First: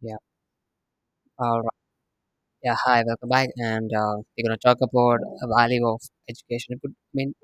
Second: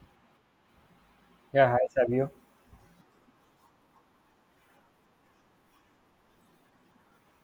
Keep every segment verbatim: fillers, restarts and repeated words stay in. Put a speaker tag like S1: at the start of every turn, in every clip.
S1: Yeah. All
S2: Yeah,
S1: right.
S2: hi Savio.
S1: Yeah. Hi. Welcome back. And uh, we're gonna talk about the value of education. Good- I mean,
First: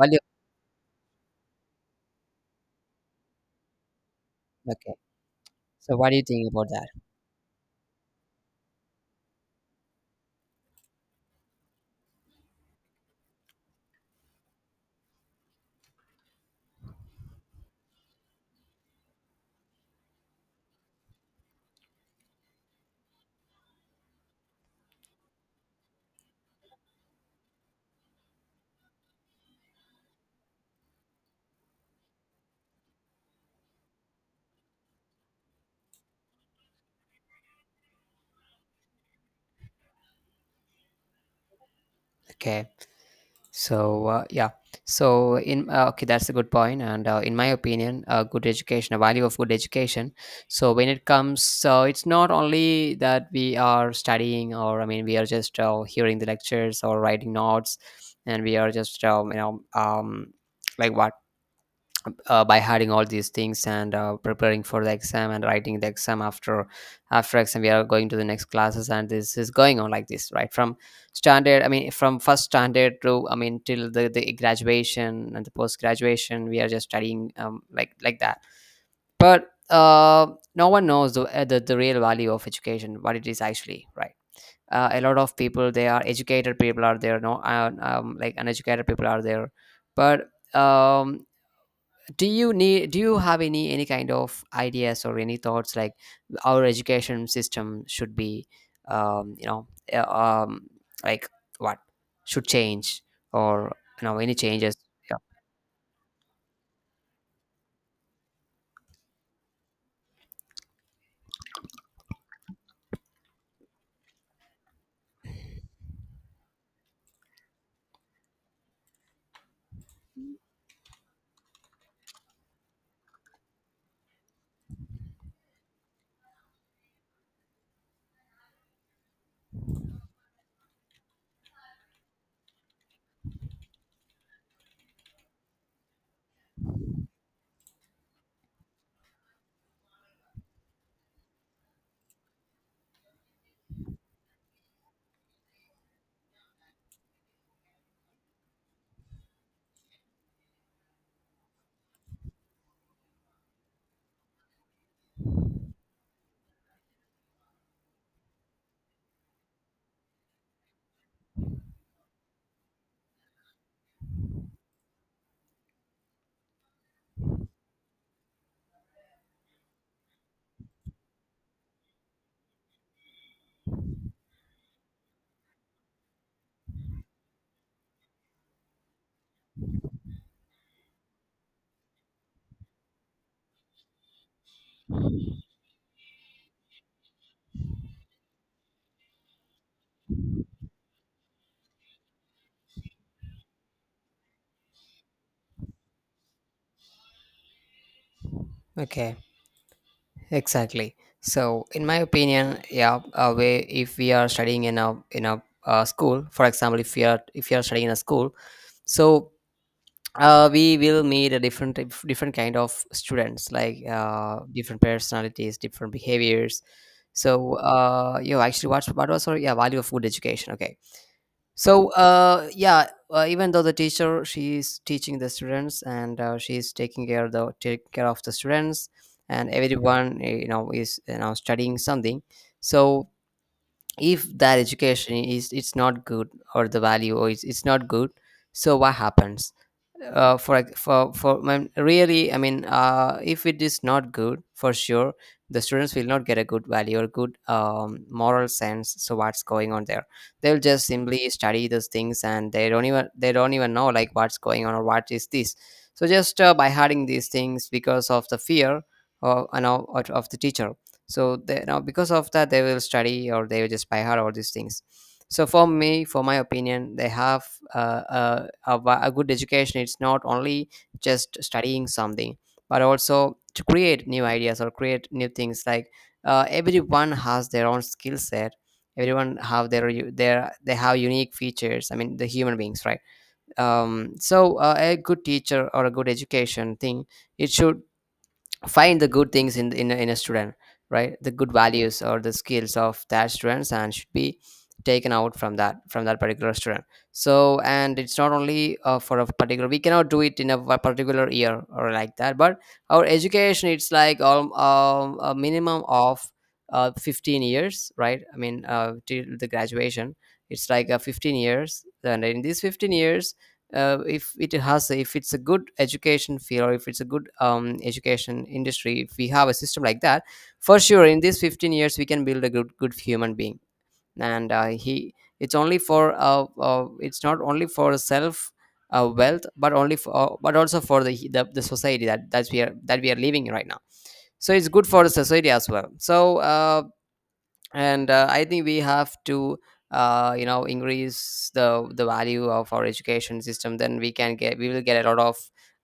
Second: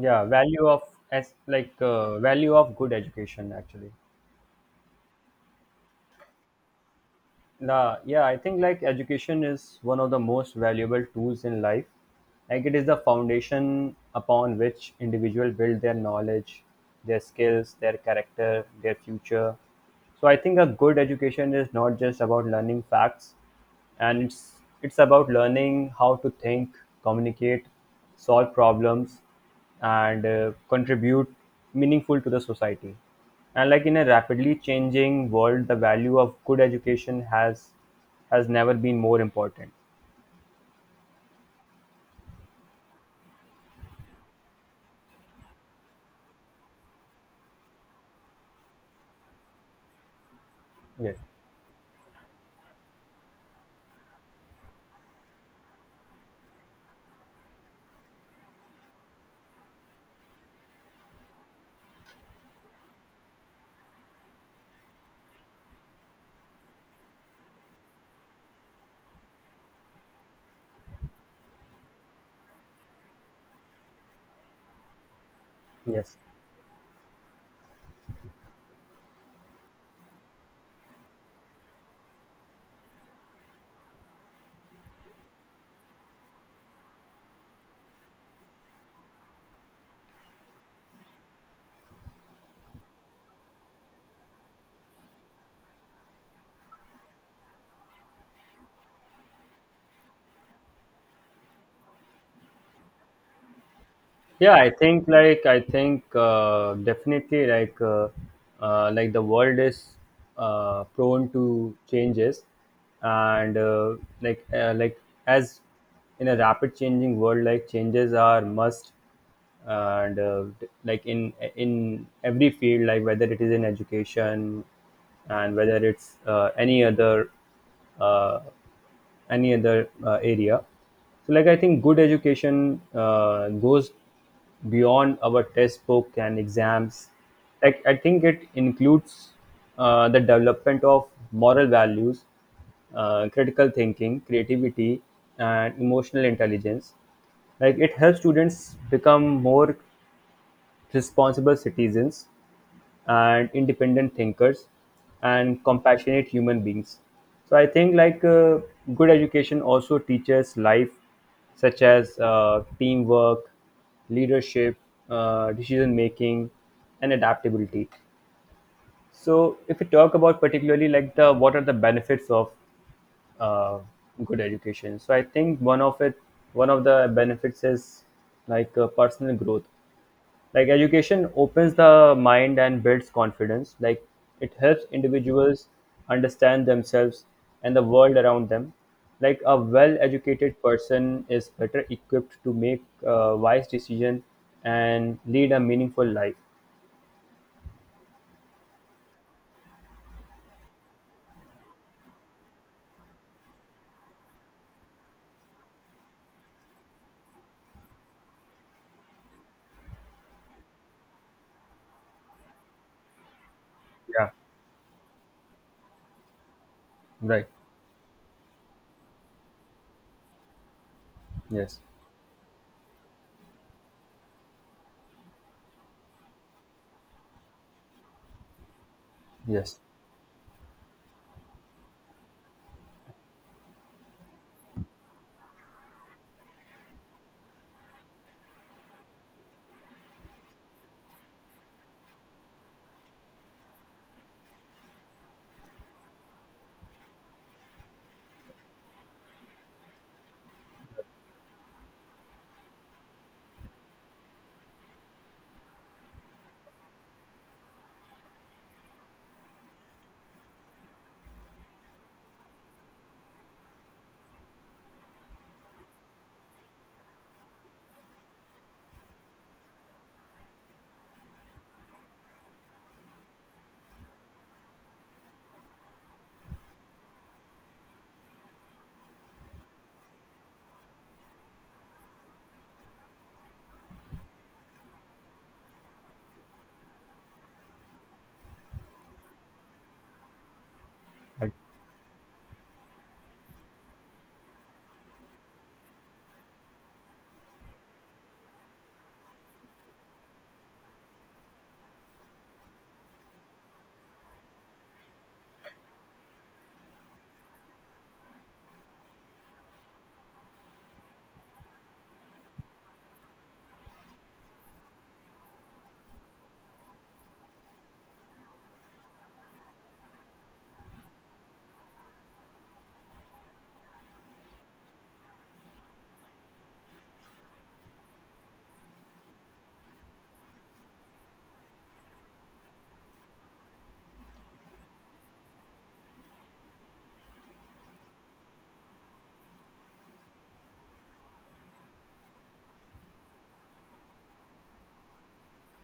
S1: value.
S2: value of as like uh, value of good education actually.
S1: Okay. So, what do you think about that?
S2: La, yeah, I think like education is one of the most valuable tools in life. Like it is the foundation upon which individual build their knowledge, their skills, their character, their future. So I think a good education is not just about learning facts, and it's it's about learning how to think, communicate, solve problems, and uh, contribute meaningful to the society. And like in a rapidly changing world, the value of good education has has never been more important.
S1: Okay. So, uh, yeah. So, in uh, okay, that's a good point. And uh, in my opinion, a good education, a value of good education. So, when it
S2: Yes,
S1: comes, so it's not only that we are studying, or I mean, we are just uh, hearing the lectures or writing notes, and we are just um, you know um like what uh, by having all these things, and uh, preparing for the exam and writing the exam after after exam we are going to the next classes, and this is going on like this right from standard, I mean from first standard to, I mean, till the, the graduation and the post
S2: yes.
S1: graduation, we are just studying, um, like like that. But uh, no one knows the, uh, the the real value of education, what it is actually, right? Uh, a lot of people, they are educated, people are there, no, uh, um, like, uneducated people are there. But, um do you need do you have any any kind of ideas, or any thoughts, like, our education system should be, um you know uh, um like what should change, or you know any
S2: Yeah, I
S1: changes?
S2: think
S1: Yeah.
S2: like I think uh, definitely like uh, uh, like the world is uh, prone to changes and uh, like uh, like as in a rapid changing world, like changes are must. And uh, d- like in in every field, like whether it is in education and whether it's uh, any other uh, any other uh, area. So, like I think good education uh, goes beyond our textbook and exams. Like I think it includes uh, the development of moral values, uh, critical thinking, creativity, and emotional intelligence. Like it helps students become more responsible citizens and independent thinkers and compassionate human beings. So I think like uh, good education also teaches life such as uh, teamwork, leadership, uh, decision making, and adaptability. So if we talk about particularly like the what are the benefits of uh, good education, so I think one of it one of the benefits is like uh, personal growth. Like education opens the mind and builds confidence. Like it helps individuals understand themselves and the world around them. Like a well educated person is better equipped to make uh, wise decision and lead a meaningful life.
S1: Okay, exactly. So, in my opinion, yeah, uh, we, if we are studying in a in a uh, school, for example, if we are, if you are studying in a school, so uh, we will meet a different different kind of students, like,
S2: Yeah,
S1: uh, different personalities, different behaviors.
S2: right.
S1: So, uh, you actually watched what was her? Yeah, value of food education. Okay.
S2: Yes,
S1: So, uh, yeah, uh, even though the teacher, she's teaching the students, and uh, she's taking care of the take care of the students, and
S2: yes.
S1: everyone, eh, you know is, you know studying something. So, if that education is it's not good, or the value, or it's, it's not good, so what happens? Uh, for ex- for for When, really, I mean, uh, if it is not good, for sure the students will not get a good value or good, um, moral sense, so what's going on there? They'll just simply study those things, and they don't even they don't even know, like, what's going on, or what is this. So just, uh, by hiding these things, because of the fear of, you know, of of the teacher, so they, now because of that, they will study, or they will just by heart all these things. So, for me for my opinion, they have, uh, a, a, va- a good education. It's not only just studying something, but also to create new ideas, or create new things, like, uh, everyone has their own skill set. Everyone have their u- their they have unique features, I mean, the human beings, right? Um, so, uh, a good teacher or a good education thing, it should find the good things in, in, a- in a student, right? The
S2: I-
S1: good values or the skills of that students, and should be taken out from that from that particular student. So, and it's not only, uh, for a particular, we cannot do it in a wa- particular year, or like that, but our education, it's like, um, um, a minimum of, uh, fifteen years, right? I mean, uh, till the graduation, it's like, uh, fifteen years. And in these fifteen years, uh, if it has if it's a good education field, or if it's a good, um, education industry, if we have a system like that, for sure in these fifteen years we can build a good good human being. And uh, he, it's only for, uh, uh, it's not only for self, uh, wealth, but only for, uh, but also for the, the the society that, that's we are that we are living in right now. So it's good for the society as well. So, uh, and uh, I think we have to, uh, you know increase the the value of our education system, then we can get we will get a lot of,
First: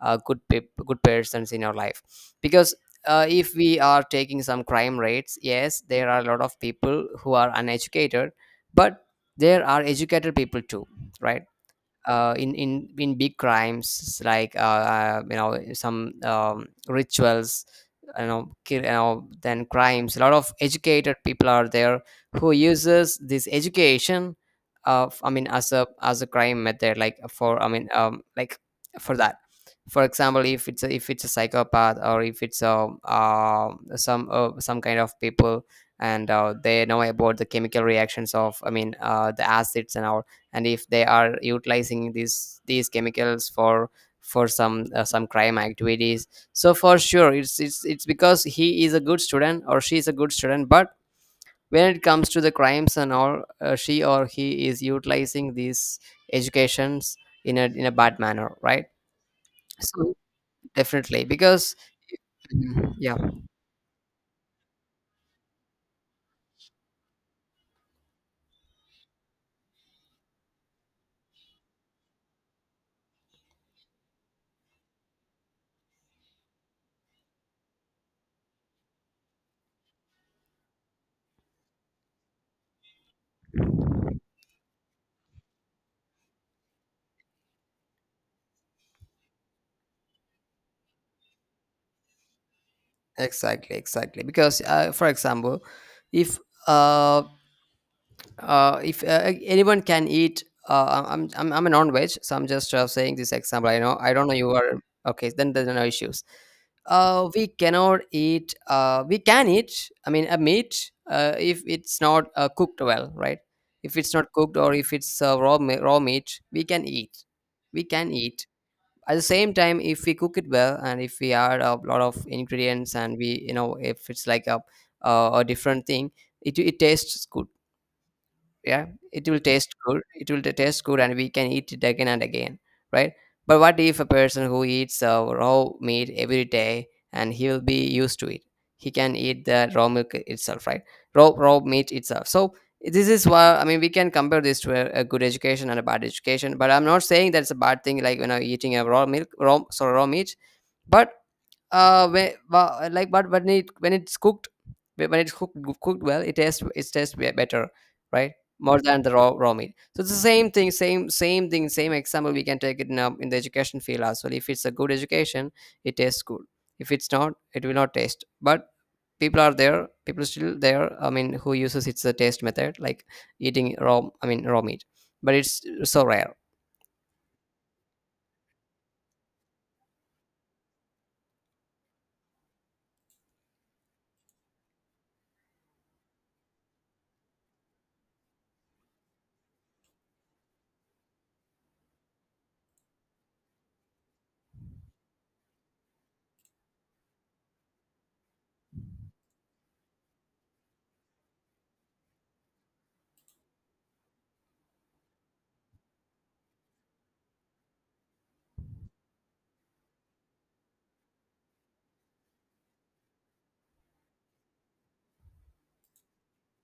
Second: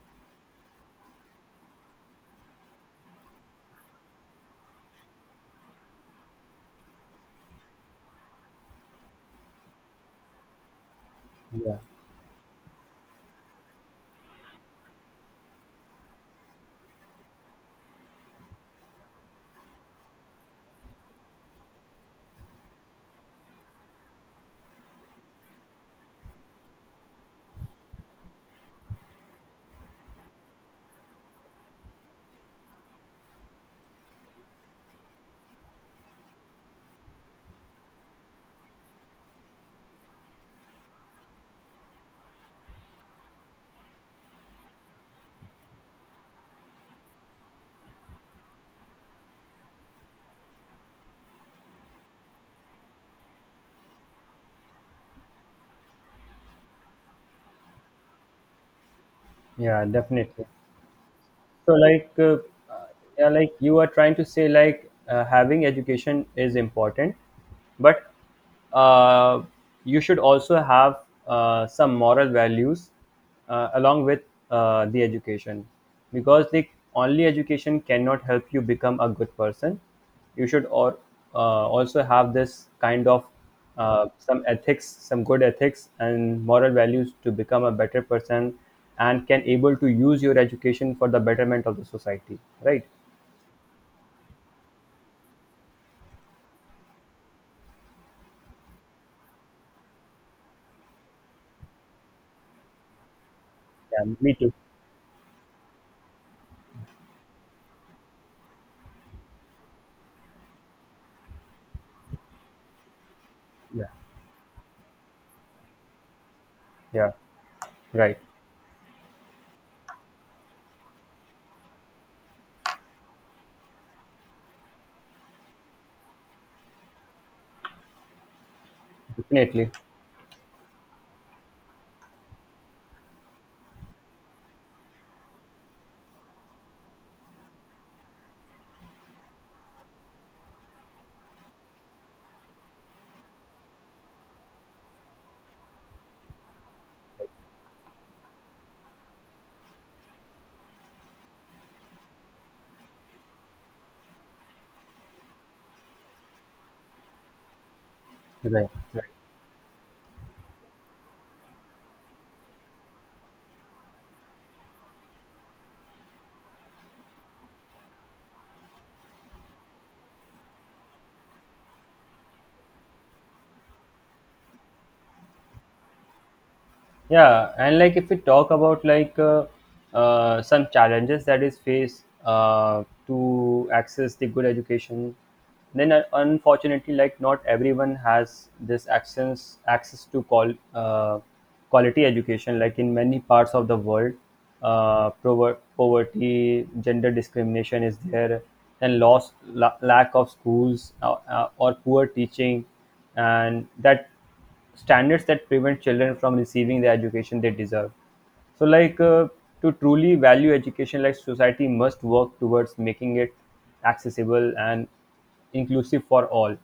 S1: uh, good peop good persons in our life, because, uh, if we are taking some crime rates, yes, there are a lot of people who are uneducated, but there are educated people too, right?
S2: yeah,
S1: Uh, in in in big crimes, like, uh, uh, you know some, um, rituals, you know, ki- you know then, crimes, a lot of educated people are there, who uses this education, of I mean, as a as a crime method, like, for I mean, um like, for that. For example, if it's a if it's a psychopath, or if it's a, uh, some uh, some kind of people, and uh, they know about the chemical reactions, of I mean, uh, the acids and all, and if they are utilizing these these chemicals for, for some, uh, some crime activities. So for sure it's it's it's because he is a good student, or she is a good student, but when it comes to the crimes and all, uh, she or he is utilizing these educations in a, in a bad manner, right?
S2: yeah,
S1: So
S2: definitely.
S1: definitely
S2: So,
S1: because,
S2: like, uh,
S1: mhm, yeah,
S2: yeah, like you are trying to say, like, uh, having education is important, but uh, you should also have uh, some moral values uh, along with uh, the education, because the only education cannot help you become a good person. You should or uh, also have this kind of uh, some ethics, some good ethics and moral values to become a better person and can able to use your education for the betterment of the society, right?
S1: exactly, exactly, because, uh, for example, if, uh uh, if uh, uh, anyone can eat, uh, I'm, I'm i'm a non-veg, so I'm just, uh, saying this example. i know
S2: Yeah,
S1: I don't
S2: me
S1: know you
S2: too.
S1: are. Okay, then there's no issues. Uh, we cannot eat, uh, we can eat, I mean, a meat, uh, if it's not, uh, cooked well, right?
S2: Yeah,
S1: If it's not cooked, or if it's, uh, raw me- raw meat, we can
S2: yeah,
S1: eat We can
S2: right.
S1: eat. At the same time, if we cook it well, and if we add a lot of ingredients, and we, you know if it's like a, uh, a different thing, it, it tastes good. Yeah, it will
S2: Definitely.
S1: taste good it will taste good, and we can eat it again and again, right? But what if a person who eats, uh, raw meat every day, and he will be used to it, he can eat the raw milk itself, right? Raw raw meat itself. So, this is why, I mean, we can compare this to a, a good education and a bad education, but I'm not saying that's a bad thing, like, when I'm eating a raw milk raw sorry raw meat. But, uh whe- wha- like but when it when it's cooked, when it's cooked cooked well, it tastes, it tastes be- better, right?
S2: Right,
S1: More than
S2: right.
S1: the raw raw meat. So it's the same thing, same same thing, same example, we can take it in, um, in the education field as well. If it's a good education, it tastes good. If it's not, it will not taste. But people are there people are still there, I mean, who uses it's the taste method, like, eating raw, I mean, raw meat, but it's so rare.
S2: Yeah, and like if we talk about like uh, uh, some challenges that is faced uh, to access the good education, then uh, unfortunately, like not everyone has this access access to call uh, quality education. Like in many parts of the world, uh, prover- poverty, gender discrimination is there, and loss la- lack of schools, uh, uh, or poor teaching and that standards that prevent children from receiving the education they deserve. So like uh, to truly value education, like society must work towards making it accessible and inclusive for all.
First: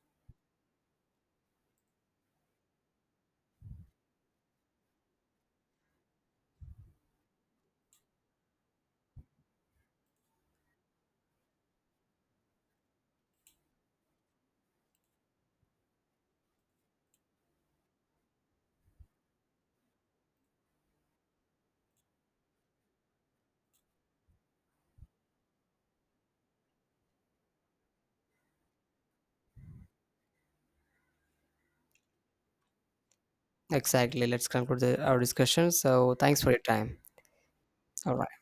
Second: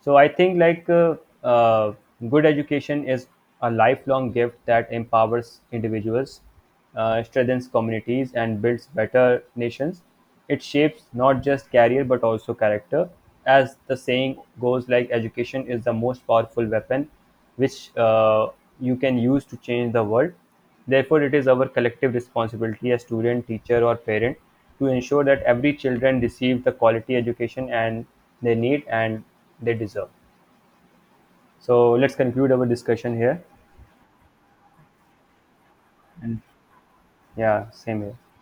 S2: So I think like uh, uh, good education is a lifelong gift that empowers individuals, uh, strengthens communities and builds better nations. It shapes not just career but also character. As the saying goes, like education is the most powerful weapon which uh, you can use to change the world. Therefore, it is our collective responsibility as student, teacher or parent to ensure that every children receive the quality education and they need and they deserve. So let's conclude our discussion here.
S1: Exactly, let's conclude the, our discussion. So thanks for your time.
S2: Yeah, same
S1: All
S2: here.
S1: right.